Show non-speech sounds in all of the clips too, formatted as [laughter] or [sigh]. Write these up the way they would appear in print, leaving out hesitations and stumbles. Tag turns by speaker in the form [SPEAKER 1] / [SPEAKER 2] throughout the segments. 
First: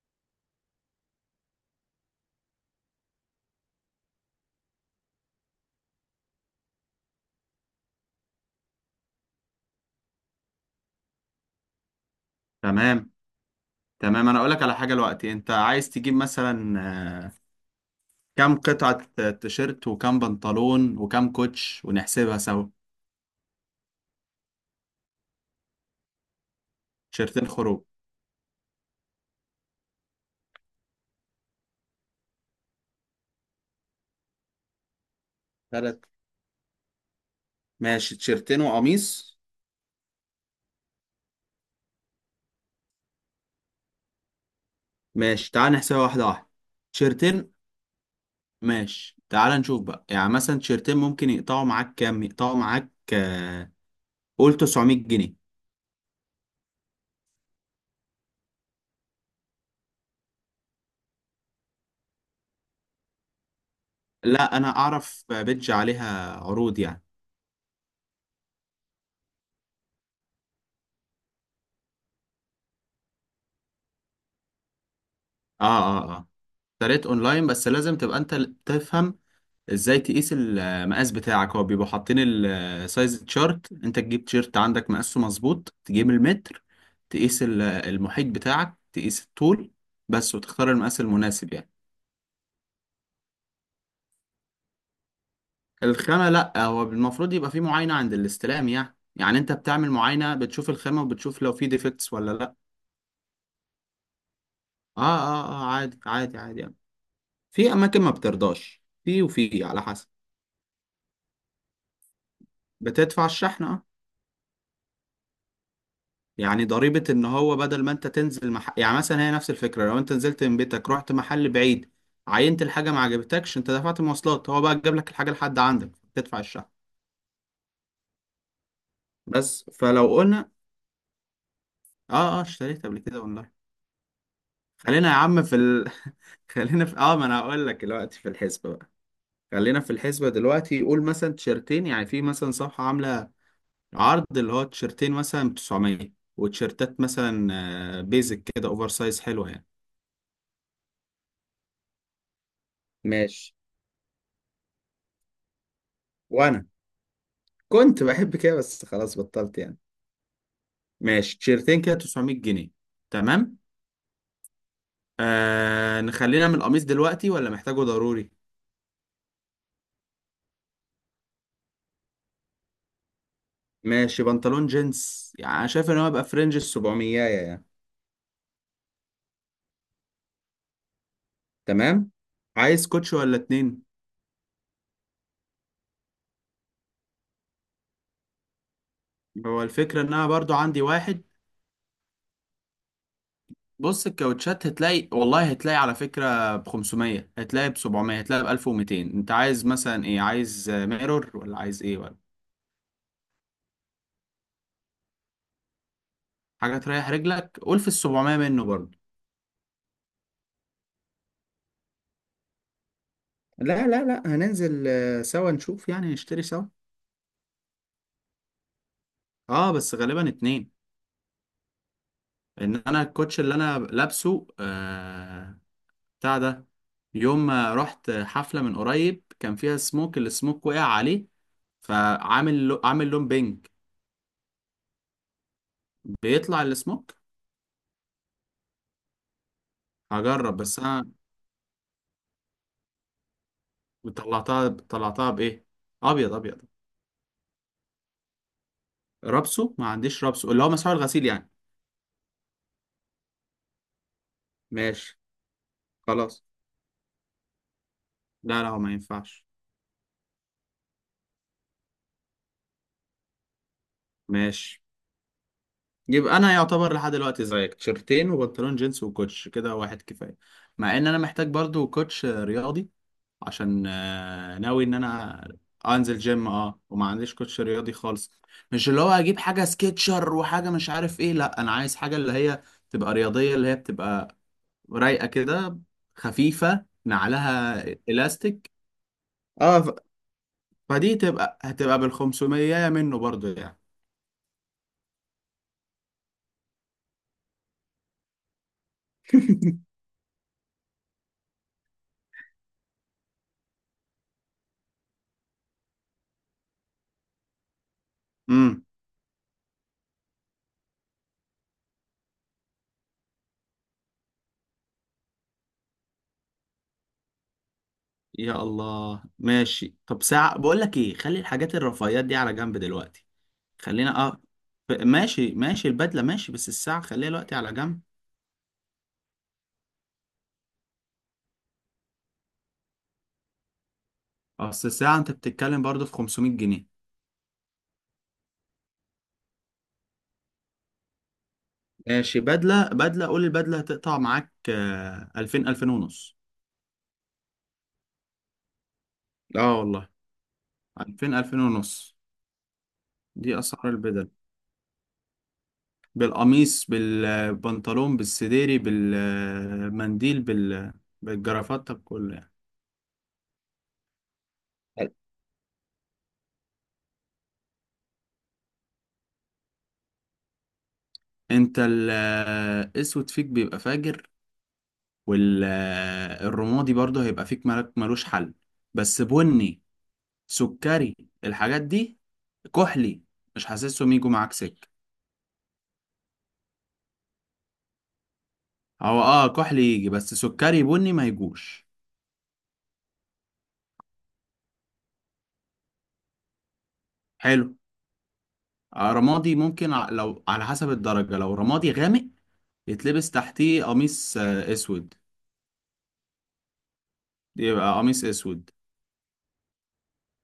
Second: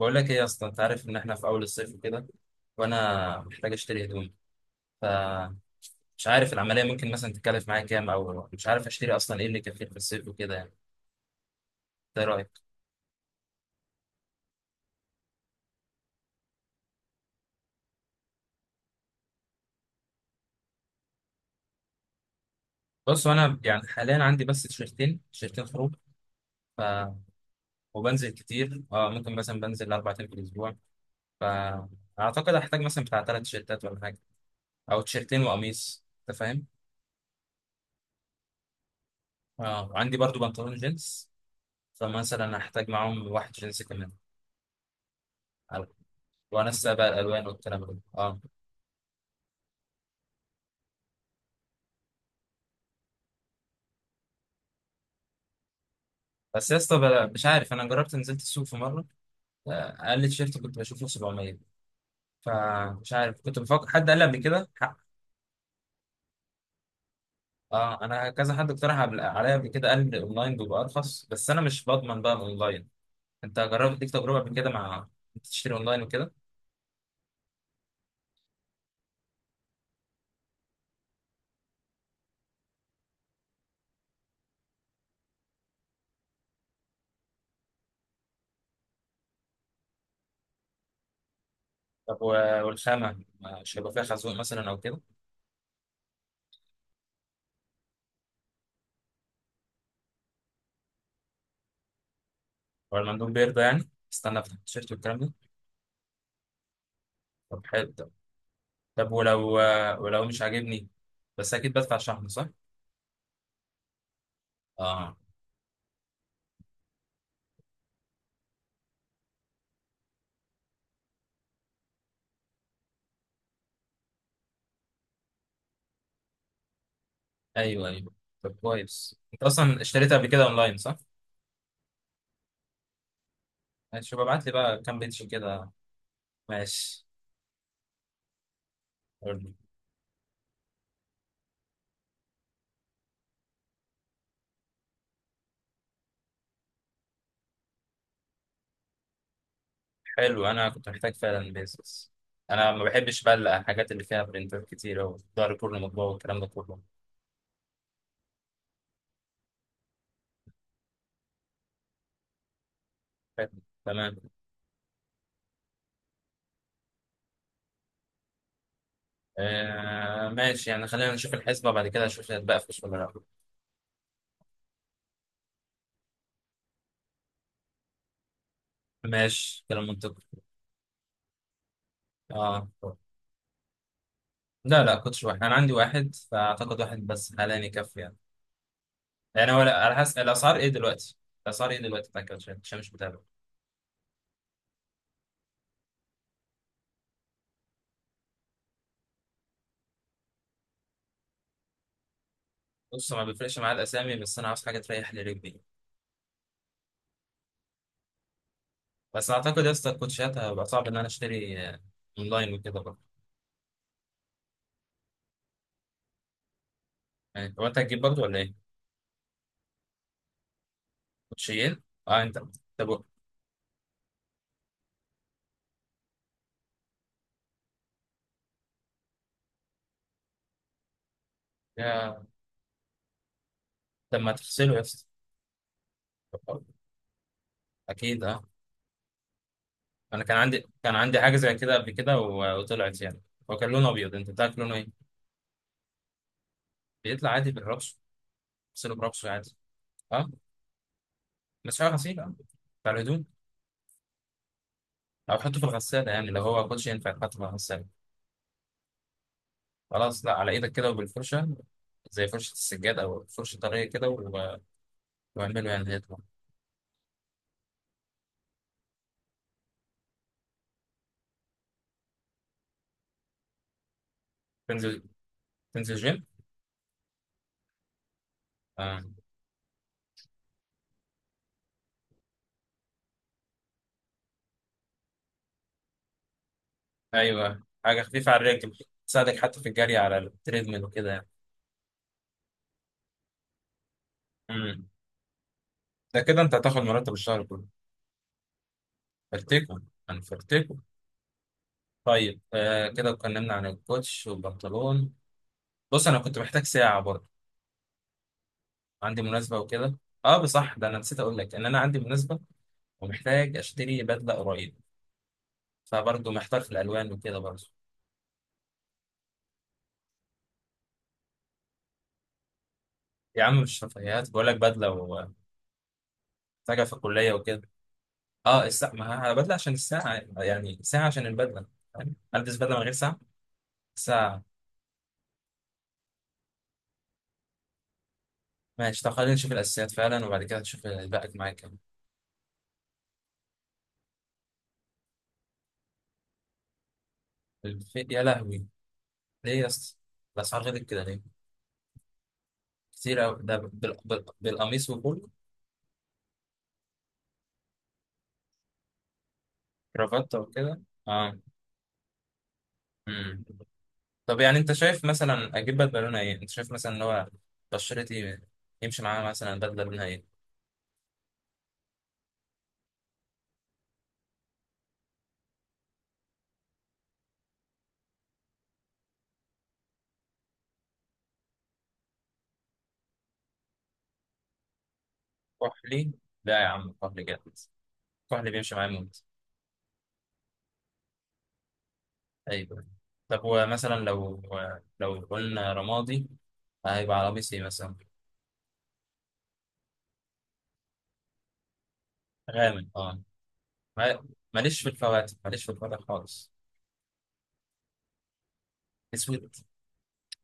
[SPEAKER 1] بقول لك ايه يا اسطى؟ انت عارف ان احنا في اول الصيف وكده، وانا محتاج اشتري هدوم، فمش عارف العمليه ممكن مثلا تتكلف معايا كام، او مش عارف اشتري اصلا ايه اللي يكفيني في الصيف وكده يعني. انت ايه رايك؟
[SPEAKER 2] تمام. تمام انا اقول لك على حاجه دلوقتي، انت عايز تجيب مثلا آه، كام قطعه؟ تيشيرت وكام بنطلون وكام كوتش، ونحسبها سوا.
[SPEAKER 1] بص انا يعني حاليا عندي بس تيشرتين خروج. ف
[SPEAKER 2] تيشيرتين خروج.
[SPEAKER 1] وبنزل كتير، اه، ممكن مثلا بنزل 4 ايام في الاسبوع. فاعتقد هحتاج مثلا بتاع 3 تيشرتات ولا حاجه، او تيشرتين
[SPEAKER 2] ثلاث.
[SPEAKER 1] وقميص، انت فاهم.
[SPEAKER 2] ماشي، تيشيرتين وقميص.
[SPEAKER 1] اه، وعندي برضو بنطلون جينز، فمثلا هحتاج معاهم واحد جينز كمان.
[SPEAKER 2] ماشي، تعال
[SPEAKER 1] على-
[SPEAKER 2] نحسبها واحده واحده.
[SPEAKER 1] وانسق بقى الالوان
[SPEAKER 2] تيشيرتين.
[SPEAKER 1] والكلام ده، اه.
[SPEAKER 2] ماشي، تعال نشوف بقى، يعني مثلا تيشيرتين ممكن يقطعوا معاك كام؟ يقطعوا معاك قول 900 جنيه.
[SPEAKER 1] بس يا اسطى، مش عارف، انا جربت نزلت السوق في مره، آه، اقل تيشيرت كنت بشوفه 700. فمش عارف، كنت بفكر حد قال لي قبل
[SPEAKER 2] لا، انا
[SPEAKER 1] كده حق.
[SPEAKER 2] اعرف، بيدج عليها عروض يعني.
[SPEAKER 1] اه، انا كذا حد اقترح عليا قبل كده، قال لي الاونلاين بيبقى ارخص، بس انا مش بضمن بقى الاونلاين. انت جربت ليك تجربه قبل كده مع
[SPEAKER 2] اه
[SPEAKER 1] تشتري اونلاين
[SPEAKER 2] اه اه
[SPEAKER 1] وكده؟
[SPEAKER 2] اشتريت اونلاين، بس لازم تبقى انت تفهم ازاي تقيس المقاس بتاعك. هو بيبقوا حاطين السايز تشارت، انت تجيب تيشيرت عندك مقاسه مظبوط، تجيب المتر، تقيس المحيط بتاعك، تقيس الطول بس، وتختار المقاس المناسب يعني.
[SPEAKER 1] طب، والخامه مش هيبقى فيها خازوق مثلا او كده؟
[SPEAKER 2] الخامة، لا، هو المفروض يبقى في معاينة عند الاستلام، يعني يعني انت بتعمل معاينة، بتشوف الخامة وبتشوف لو في ديفكتس ولا لا.
[SPEAKER 1] ولا المندوب بيرضى يعني استنى افتح التيشيرت
[SPEAKER 2] اه
[SPEAKER 1] والكلام ده؟
[SPEAKER 2] اه اه عادي عادي عادي يعني.
[SPEAKER 1] طب
[SPEAKER 2] في
[SPEAKER 1] حلو،
[SPEAKER 2] اماكن
[SPEAKER 1] طب.
[SPEAKER 2] ما بترضاش،
[SPEAKER 1] طب،
[SPEAKER 2] في
[SPEAKER 1] ولو
[SPEAKER 2] وفي على
[SPEAKER 1] آه،
[SPEAKER 2] حسب.
[SPEAKER 1] ولو مش عاجبني، بس اكيد بدفع شحن صح؟
[SPEAKER 2] بتدفع الشحنة، اه.
[SPEAKER 1] اه،
[SPEAKER 2] يعني ضريبة، ان هو بدل ما انت تنزل يعني مثلا هي نفس الفكرة، لو انت نزلت من بيتك رحت محل بعيد، عينت الحاجة ما عجبتكش، انت دفعت مواصلات. هو بقى جاب لك الحاجة لحد عندك، تدفع الشحن.
[SPEAKER 1] ايوه ايوه. طب كويس، انت
[SPEAKER 2] بس
[SPEAKER 1] اصلا
[SPEAKER 2] فلو
[SPEAKER 1] اشتريتها قبل كده
[SPEAKER 2] قلنا،
[SPEAKER 1] اونلاين صح؟
[SPEAKER 2] اه، اشتريت قبل كده اونلاين.
[SPEAKER 1] ماشي، شوف ابعت لي بقى كام
[SPEAKER 2] خلينا يا
[SPEAKER 1] بيتش
[SPEAKER 2] عم في
[SPEAKER 1] كده.
[SPEAKER 2] [laughs] خلينا في
[SPEAKER 1] ماشي،
[SPEAKER 2] اه، ما انا هقول لك دلوقتي في الحسبة بقى.
[SPEAKER 1] قول.
[SPEAKER 2] خلينا في الحسبة دلوقتي. قول مثلا تيشرتين، يعني في مثلا صفحة عاملة عرض اللي هو تيشرتين مثلا ب 900. وتيشرتات مثلا بيزك كده اوفر سايز حلوة يعني.
[SPEAKER 1] حلو، انا كنت محتاج فعلا بيزنس. انا ما بحبش بقى
[SPEAKER 2] ماشي.
[SPEAKER 1] الحاجات اللي فيها برنتات كتير، او ظهر كله مطبوع والكلام ده
[SPEAKER 2] وانا
[SPEAKER 1] كله.
[SPEAKER 2] كنت بحب كده، بس خلاص بطلت يعني. ماشي، تيشيرتين كده 900 جنيه.
[SPEAKER 1] حلو.
[SPEAKER 2] تمام.
[SPEAKER 1] تمام.
[SPEAKER 2] نخلينا من القميص دلوقتي، ولا محتاجه ضروري؟
[SPEAKER 1] آه ماشي يعني، خلينا نشوف الحسبة بعد كده، اشوف هي هتبقى فلوس ولا لا.
[SPEAKER 2] ماشي. بنطلون جينز يعني انا شايف ان هو يبقى فرنج ال 700 يعني.
[SPEAKER 1] ماشي، كلام منطقي.
[SPEAKER 2] تمام.
[SPEAKER 1] اه.
[SPEAKER 2] عايز كوتش ولا اتنين؟
[SPEAKER 1] لا لا، كنتش واحد، انا عندي واحد فاعتقد واحد بس حاليا يكفي يعني. يعني هو
[SPEAKER 2] هو
[SPEAKER 1] لا، على
[SPEAKER 2] الفكرة ان
[SPEAKER 1] حسب
[SPEAKER 2] انا برضو
[SPEAKER 1] الاسعار ايه
[SPEAKER 2] عندي
[SPEAKER 1] دلوقتي؟
[SPEAKER 2] واحد.
[SPEAKER 1] الاسعار ايه دلوقتي بتاع كاوتشات، عشان مش متابع.
[SPEAKER 2] بص، الكاوتشات هتلاقي، والله هتلاقي على فكرة ب 500، هتلاقي ب 700، هتلاقي ب 1200. انت عايز مثلا ايه؟ عايز ميرور، ولا عايز ايه ولا؟
[SPEAKER 1] بص، ما بيفرقش معايا الاسامي، بس انا عاوز حاجه تريح لي رجلي.
[SPEAKER 2] حاجة تريح رجلك، قول في ال 700 منه برضو.
[SPEAKER 1] بس اعتقد يا اسطى الكوتشيات هيبقى صعب ان انا اشتري، اونلاين وكده برضه.
[SPEAKER 2] لا، هننزل سوا نشوف، يعني نشتري سوا.
[SPEAKER 1] يعني هو انت هتجيب برضه ولا ايه؟
[SPEAKER 2] اه، بس غالبا اتنين.
[SPEAKER 1] كوتشيين؟ اه، انت.
[SPEAKER 2] ان
[SPEAKER 1] طب،
[SPEAKER 2] انا الكوتش اللي انا لابسه آه، بتاع ده، يوم ما رحت حفلة من قريب كان فيها سموك، السموك وقع عليه،
[SPEAKER 1] يا.
[SPEAKER 2] فعامل عامل لون بينك.
[SPEAKER 1] طب ما تغسله يا اسطى.
[SPEAKER 2] بيطلع السموك؟
[SPEAKER 1] اكيد، اه. انا كان
[SPEAKER 2] هجرب
[SPEAKER 1] عندي
[SPEAKER 2] بس
[SPEAKER 1] كان
[SPEAKER 2] انا.
[SPEAKER 1] عندي حاجه زي كده قبل كده، وطلعت يعني. هو كان لونه ابيض، انت بتاعك
[SPEAKER 2] طلعتها.
[SPEAKER 1] لونه ايه؟
[SPEAKER 2] طلعتها بايه؟ ابيض ابيض.
[SPEAKER 1] بيطلع عادي بالرش. غسله برشه عادي.
[SPEAKER 2] رابسه ما عنديش،
[SPEAKER 1] اه،
[SPEAKER 2] رابسه اللي هو مسحوق الغسيل يعني.
[SPEAKER 1] بس هو غسيل، اه، بتاع الهدوم.
[SPEAKER 2] ماشي.
[SPEAKER 1] او حطه في الغساله يعني، لو
[SPEAKER 2] خلاص،
[SPEAKER 1] هو كوتشي ينفع يتحط في الغساله.
[SPEAKER 2] لا لا، هو ما ينفعش.
[SPEAKER 1] خلاص، لا، على ايدك كده وبالفرشه، زي فرشه السجاد او فرشه طريه كده،
[SPEAKER 2] ماشي.
[SPEAKER 1] واعمله يعني هيطلع.
[SPEAKER 2] يبقى انا يعتبر لحد دلوقتي زيك، تيشرتين وبنطلون جينز وكوتش كده واحد كفايه. مع ان انا محتاج برضو كوتش رياضي، عشان ناوي ان
[SPEAKER 1] تنزل
[SPEAKER 2] انا
[SPEAKER 1] تنزل
[SPEAKER 2] انزل
[SPEAKER 1] جيم.
[SPEAKER 2] جيم، اه، وما عنديش كوتش رياضي خالص. مش اللي هو
[SPEAKER 1] آه.
[SPEAKER 2] اجيب حاجه سكيتشر وحاجه مش عارف ايه، لا، انا عايز حاجه اللي هي تبقى رياضيه، اللي هي بتبقى رايقه كده، خفيفه
[SPEAKER 1] ايوه،
[SPEAKER 2] نعلها،
[SPEAKER 1] حاجه خفيفه على
[SPEAKER 2] الاستيك.
[SPEAKER 1] الرجل، تساعدك حتى في
[SPEAKER 2] اه ف-
[SPEAKER 1] الجري على التريدميل وكده
[SPEAKER 2] فدي
[SPEAKER 1] يعني.
[SPEAKER 2] تبقى هتبقى بالخمسمية منه برضو يعني.
[SPEAKER 1] امم ده كده انت هتاخد مرتب الشهر كله. فرتكم.
[SPEAKER 2] [laughs]
[SPEAKER 1] انا فرتكم. طيب، كده اتكلمنا عن الكوتش والبنطلون. بص، انا كنت محتاج ساعه برضه،
[SPEAKER 2] امم.
[SPEAKER 1] عندي مناسبه وكده. اه، بصح ده انا نسيت اقول لك ان انا عندي مناسبه ومحتاج اشتري بدله قريب، فبرضه محتار في الالوان وكده برضه.
[SPEAKER 2] يا الله، ماشي. طب ساعة، بقول لك ايه، خلي الحاجات الرفاهيات دي على جنب دلوقتي.
[SPEAKER 1] يا عم مش
[SPEAKER 2] خلينا
[SPEAKER 1] رفاهيات،
[SPEAKER 2] اه،
[SPEAKER 1] بقول لك بدله وحاجه
[SPEAKER 2] ماشي ماشي، البدلة ماشي، بس
[SPEAKER 1] في
[SPEAKER 2] الساعة خليها
[SPEAKER 1] الكليه
[SPEAKER 2] دلوقتي
[SPEAKER 1] وكده.
[SPEAKER 2] على جنب.
[SPEAKER 1] اه، الساعه ما بدله عشان الساعه، يعني ساعه عشان البدله، فاهم. البس بدله من غير ساعه.
[SPEAKER 2] اصل الساعة انت بتتكلم برضه في 500 جنيه.
[SPEAKER 1] ماشي، طب خلينا نشوف الاساسيات فعلا، وبعد كده نشوف الباقي معاك كام.
[SPEAKER 2] ماشي. بدلة، بدلة، قول البدلة هتقطع معاك 2000، 2000 ونص.
[SPEAKER 1] يا لهوي، ليه يا
[SPEAKER 2] اه
[SPEAKER 1] اسطى؟
[SPEAKER 2] والله،
[SPEAKER 1] الاسعار غلط كده ليه؟
[SPEAKER 2] 2000، 2000 ونص.
[SPEAKER 1] كتير قوي ده،
[SPEAKER 2] دي اسعار البدل،
[SPEAKER 1] بالقميص وكله،
[SPEAKER 2] بالقميص بالبنطلون بالسديري
[SPEAKER 1] كرافته
[SPEAKER 2] بالمنديل
[SPEAKER 1] وكده،
[SPEAKER 2] بال،
[SPEAKER 1] اه.
[SPEAKER 2] بالجرافات طب كله
[SPEAKER 1] امم طب يعني، انت شايف
[SPEAKER 2] يعني.
[SPEAKER 1] مثلا اجيب بدله لونها ايه؟ انت شايف مثلا ان هو بشرتي يمشي معاها مثلا بدله لونها ايه؟
[SPEAKER 2] انت الاسود فيك بيبقى فاجر، والرمادي برضه هيبقى فيك ملك ملوش حل. بس بني، سكري، الحاجات دي، كحلي، مش حاسسهم يجوا معاك سكة.
[SPEAKER 1] كحلي؟ لا يا عم، كحلي جامد، الكحل اللي بيمشي معاه
[SPEAKER 2] هو
[SPEAKER 1] موت.
[SPEAKER 2] اه كحلي يجي، بس سكري بني ما يجوش.
[SPEAKER 1] ايوه. طب، ومثلا لو قلنا رمادي، هيبقى على قميص ايه
[SPEAKER 2] حلو.
[SPEAKER 1] مثلا؟
[SPEAKER 2] رمادي ممكن لو على حسب الدرجة، لو رمادي غامق،
[SPEAKER 1] غامق، اه.
[SPEAKER 2] يتلبس تحتيه
[SPEAKER 1] ما-
[SPEAKER 2] قميص
[SPEAKER 1] ماليش في
[SPEAKER 2] اسود.
[SPEAKER 1] الفواتح، ماليش في الفواتح خالص.
[SPEAKER 2] يبقى قميص اسود.
[SPEAKER 1] اسود.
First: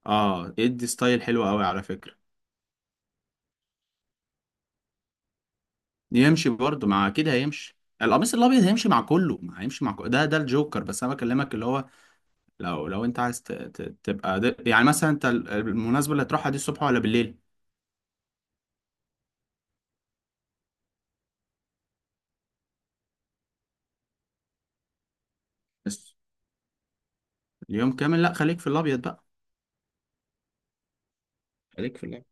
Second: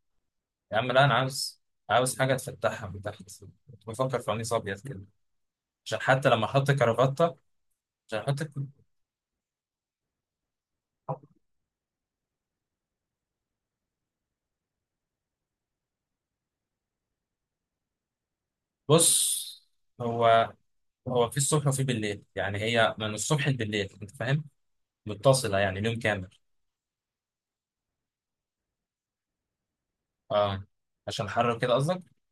[SPEAKER 2] اه،
[SPEAKER 1] يا
[SPEAKER 2] يدي
[SPEAKER 1] عم، لا، انا
[SPEAKER 2] ستايل حلو
[SPEAKER 1] عاوز
[SPEAKER 2] قوي على فكرة.
[SPEAKER 1] عاوز حاجه تفتحها من تحت. كنت بفكر في قميص ابيض كده، عشان حتى لما
[SPEAKER 2] يمشي
[SPEAKER 1] احط
[SPEAKER 2] برضه مع كده،
[SPEAKER 1] كرافته،
[SPEAKER 2] هيمشي
[SPEAKER 1] عشان
[SPEAKER 2] القميص
[SPEAKER 1] احط.
[SPEAKER 2] الابيض، هيمشي مع كله. ما هيمشي مع كله، ده ده الجوكر. بس انا بكلمك اللي هو، لو انت عايز تبقى يعني مثلا انت المناسبة اللي هتروحها دي الصبح ولا بالليل؟
[SPEAKER 1] بص، هو هو في الصبح وفي بالليل، يعني هي من الصبح لبالليل، انت فاهم، متصله يعني، اليوم
[SPEAKER 2] بس
[SPEAKER 1] كامل.
[SPEAKER 2] اليوم كامل، لا، خليك في الابيض بقى.
[SPEAKER 1] اه، عشان حر كده
[SPEAKER 2] خليك
[SPEAKER 1] قصدك؟
[SPEAKER 2] في اللعب.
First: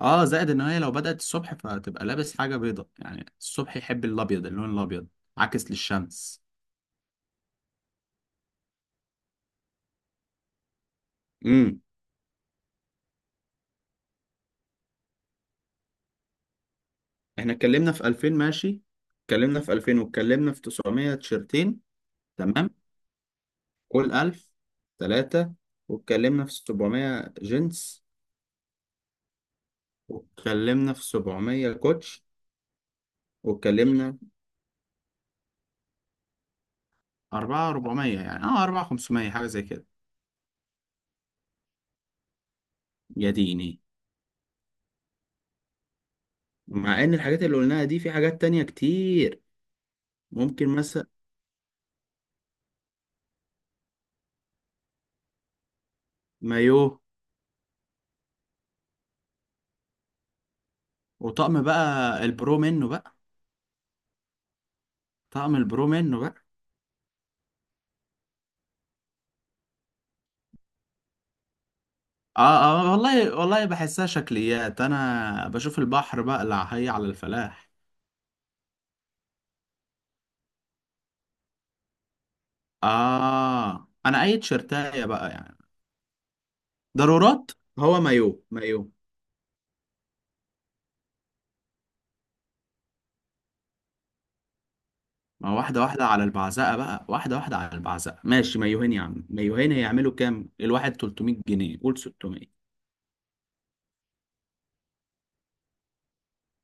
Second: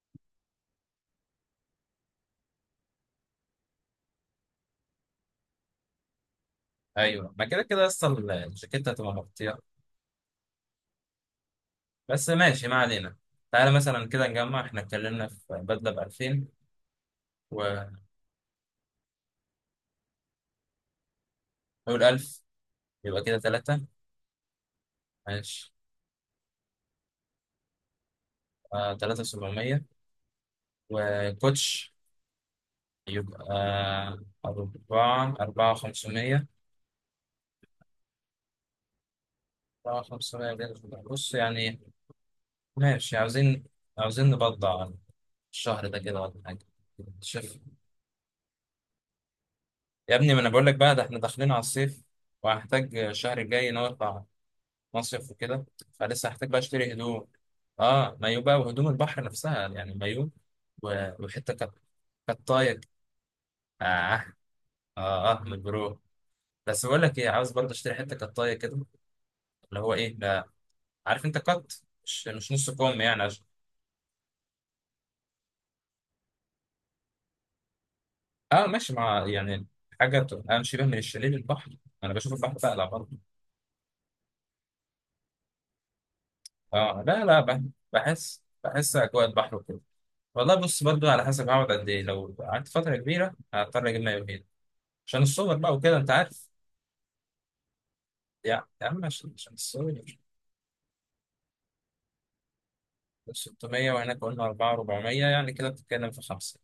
[SPEAKER 2] اه، زائد ان هي لو بدأت الصبح، فتبقى لابس حاجة بيضة، يعني الصبح يحب الابيض، اللون الابيض عكس للشمس.
[SPEAKER 1] ايوه، ما كده كده اصل الجاكيت هتبقى مغطيه.
[SPEAKER 2] امم.
[SPEAKER 1] بس ماشي، ما علينا. تعالى مثلا كده نجمع، احنا اتكلمنا في بدله ب 2000،
[SPEAKER 2] احنا اتكلمنا
[SPEAKER 1] ونقول
[SPEAKER 2] في 2000، ماشي. اتكلمنا في 2000، واتكلمنا في 900 تيشرتين.
[SPEAKER 1] 1000،
[SPEAKER 2] تمام.
[SPEAKER 1] يبقى كده 3.
[SPEAKER 2] كل 1000، ثلاثة.
[SPEAKER 1] ماشي،
[SPEAKER 2] واتكلمنا في 700 جينز.
[SPEAKER 1] آه 3700،
[SPEAKER 2] واتكلمنا في 700
[SPEAKER 1] وكوتش
[SPEAKER 2] كوتش.
[SPEAKER 1] يبقى
[SPEAKER 2] واتكلمنا،
[SPEAKER 1] 4 500،
[SPEAKER 2] أربعة أربعمية يعني، أه أربعة خمسمية حاجة زي كده.
[SPEAKER 1] 4 500 كده. بص يعني، ماشي،
[SPEAKER 2] يا
[SPEAKER 1] عاوزين
[SPEAKER 2] ديني.
[SPEAKER 1] عاوزين نبضع الشهر ده كده ولا حاجه.
[SPEAKER 2] مع إن الحاجات اللي
[SPEAKER 1] شوف
[SPEAKER 2] قلناها دي في حاجات تانية كتير.
[SPEAKER 1] يا ابني، ما انا بقول
[SPEAKER 2] ممكن
[SPEAKER 1] لك بقى ده
[SPEAKER 2] مثلا
[SPEAKER 1] احنا داخلين على الصيف، وهحتاج الشهر الجاي نرفع مصيف وكده، فلسه هحتاج بقى
[SPEAKER 2] مايو،
[SPEAKER 1] اشتري هدوم. اه، مايو بقى، وهدوم البحر نفسها يعني مايو، وحته
[SPEAKER 2] وطقم بقى البرو
[SPEAKER 1] كطايه،
[SPEAKER 2] منه بقى.
[SPEAKER 1] اه اه اه،
[SPEAKER 2] طقم
[SPEAKER 1] من
[SPEAKER 2] البرو
[SPEAKER 1] برو.
[SPEAKER 2] منه بقى.
[SPEAKER 1] بس بقول لك ايه، عاوز برضه اشتري حته كطايه كده، اللي هو ايه ده، عارف انت قط، مش
[SPEAKER 2] آه.
[SPEAKER 1] مش نص
[SPEAKER 2] آه
[SPEAKER 1] كم يعني،
[SPEAKER 2] والله
[SPEAKER 1] عشان.
[SPEAKER 2] والله، بحسها شكليات، أنا بشوف البحر بقى اللي هي على الفلاح.
[SPEAKER 1] اه، ماشي مع يعني، حاجه تبقى شبه من الشاليه للبحر. انا بشوف البحر بقلع برضه.
[SPEAKER 2] آه، أنا أي تيشرتاية بقى يعني،
[SPEAKER 1] اه، لا لا،
[SPEAKER 2] ضرورات. هو
[SPEAKER 1] بحس
[SPEAKER 2] مايو مايو.
[SPEAKER 1] بحس اجواء البحر وكده. والله بص، برضو على حسب هقعد قد ايه، لو قعدت فتره كبيره هضطر اجيب مايو، عشان
[SPEAKER 2] ما
[SPEAKER 1] الصور بقى
[SPEAKER 2] واحدة
[SPEAKER 1] وكده
[SPEAKER 2] واحدة
[SPEAKER 1] انت
[SPEAKER 2] على
[SPEAKER 1] عارف.
[SPEAKER 2] البعزقة بقى، واحدة واحدة على البعزقة. ماشي،
[SPEAKER 1] يا
[SPEAKER 2] مايوهين يا
[SPEAKER 1] عم،
[SPEAKER 2] عم،
[SPEAKER 1] عشان
[SPEAKER 2] مايوهين
[SPEAKER 1] الصور،
[SPEAKER 2] هيعملوا كام؟ الواحد 300 جنيه، قول 600.
[SPEAKER 1] 600، وهناك قلنا 4 400 يعني، كده بتتكلم في 5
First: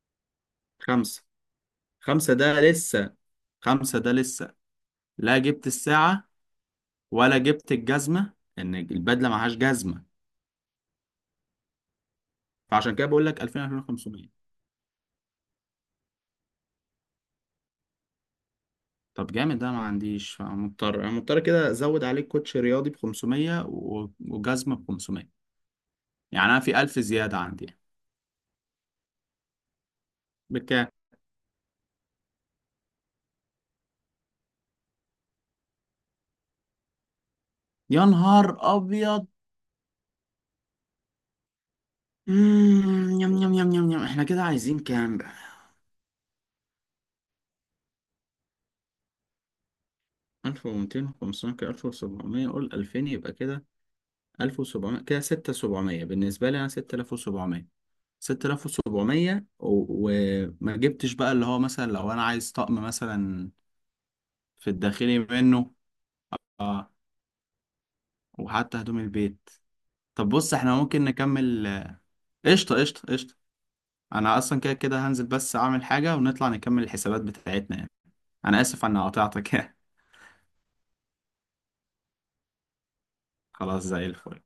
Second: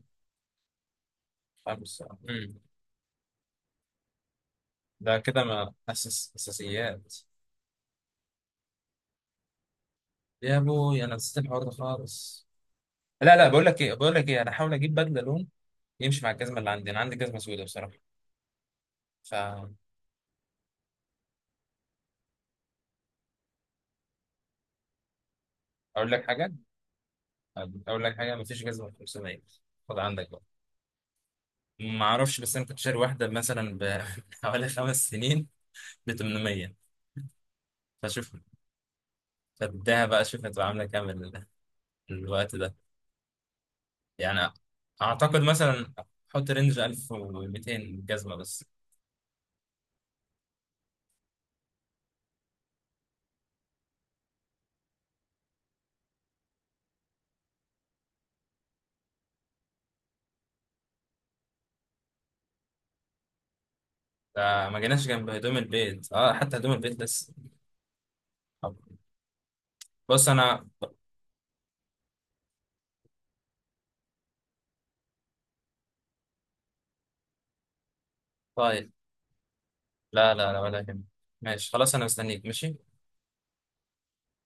[SPEAKER 2] خمسة.
[SPEAKER 1] 5
[SPEAKER 2] خمسة ده لسه. خمسة ده لسه.
[SPEAKER 1] ده
[SPEAKER 2] لا
[SPEAKER 1] كده
[SPEAKER 2] جبت
[SPEAKER 1] ما
[SPEAKER 2] الساعة،
[SPEAKER 1] اساس اساسيات.
[SPEAKER 2] ولا جبت الجزمة، إن البدلة معهاش جزمة.
[SPEAKER 1] يا ابوي، انا نسيت الحوار ده خالص.
[SPEAKER 2] فعشان كده بقول
[SPEAKER 1] لا
[SPEAKER 2] لك
[SPEAKER 1] لا،
[SPEAKER 2] 2000،
[SPEAKER 1] بقول لك ايه بقول
[SPEAKER 2] 2500.
[SPEAKER 1] لك ايه انا هحاول اجيب بدله لون يمشي مع الجزمه اللي عندي، انا عندي جزمه سوداء بصراحه.
[SPEAKER 2] طب جامد ده،
[SPEAKER 1] فاقول
[SPEAKER 2] ما عنديش. فمضطر، أنا مضطر كده أزود عليك كوتش رياضي ب 500، وجزمة ب 500.
[SPEAKER 1] لك
[SPEAKER 2] يعني
[SPEAKER 1] حاجه
[SPEAKER 2] أنا في 1000 زيادة عندي يعني.
[SPEAKER 1] اقول لك حاجه ما فيش جزمه ب 500، خد عندك بقى.
[SPEAKER 2] بكام؟
[SPEAKER 1] ما اعرفش، بس انا كنت شاري واحده مثلا ب [laughs] حوالي 5 سنين ب 800.
[SPEAKER 2] يا
[SPEAKER 1] فشوف.
[SPEAKER 2] نهار أبيض.
[SPEAKER 1] فاديها بقى، شوف هتبقى عاملة كام الوقت ده.
[SPEAKER 2] يم، إحنا كده
[SPEAKER 1] يعني
[SPEAKER 2] عايزين كام بقى؟
[SPEAKER 1] أعتقد مثلا حط رينج 1200، جزمة بس.
[SPEAKER 2] 1200، 500، كده 1700، قول 2000 يبقى كده. 1700 كده 6700، بالنسبة لي أنا 6700. 6700 وما جبتش بقى اللي هو مثلا لو انا عايز طقم مثلا،
[SPEAKER 1] ده
[SPEAKER 2] في
[SPEAKER 1] ما جيناش
[SPEAKER 2] الداخلي
[SPEAKER 1] جنب هدوم
[SPEAKER 2] منه.
[SPEAKER 1] البيت، اه حتى هدوم
[SPEAKER 2] اه،
[SPEAKER 1] البيت لسه. طب
[SPEAKER 2] وحتى هدوم البيت.
[SPEAKER 1] بص
[SPEAKER 2] طب بص،
[SPEAKER 1] أنا.
[SPEAKER 2] احنا ممكن نكمل. قشطة قشطة قشطة. انا اصلا كده كده هنزل، بس اعمل حاجة ونطلع نكمل الحسابات بتاعتنا يعني. انا اسف
[SPEAKER 1] طيب،
[SPEAKER 2] على قطعتك.
[SPEAKER 1] لا لا لا، ولا يهمك. ماشي خلاص، أنا مستنيك، ماشي.
[SPEAKER 2] [laughs] خلاص، زي الفل.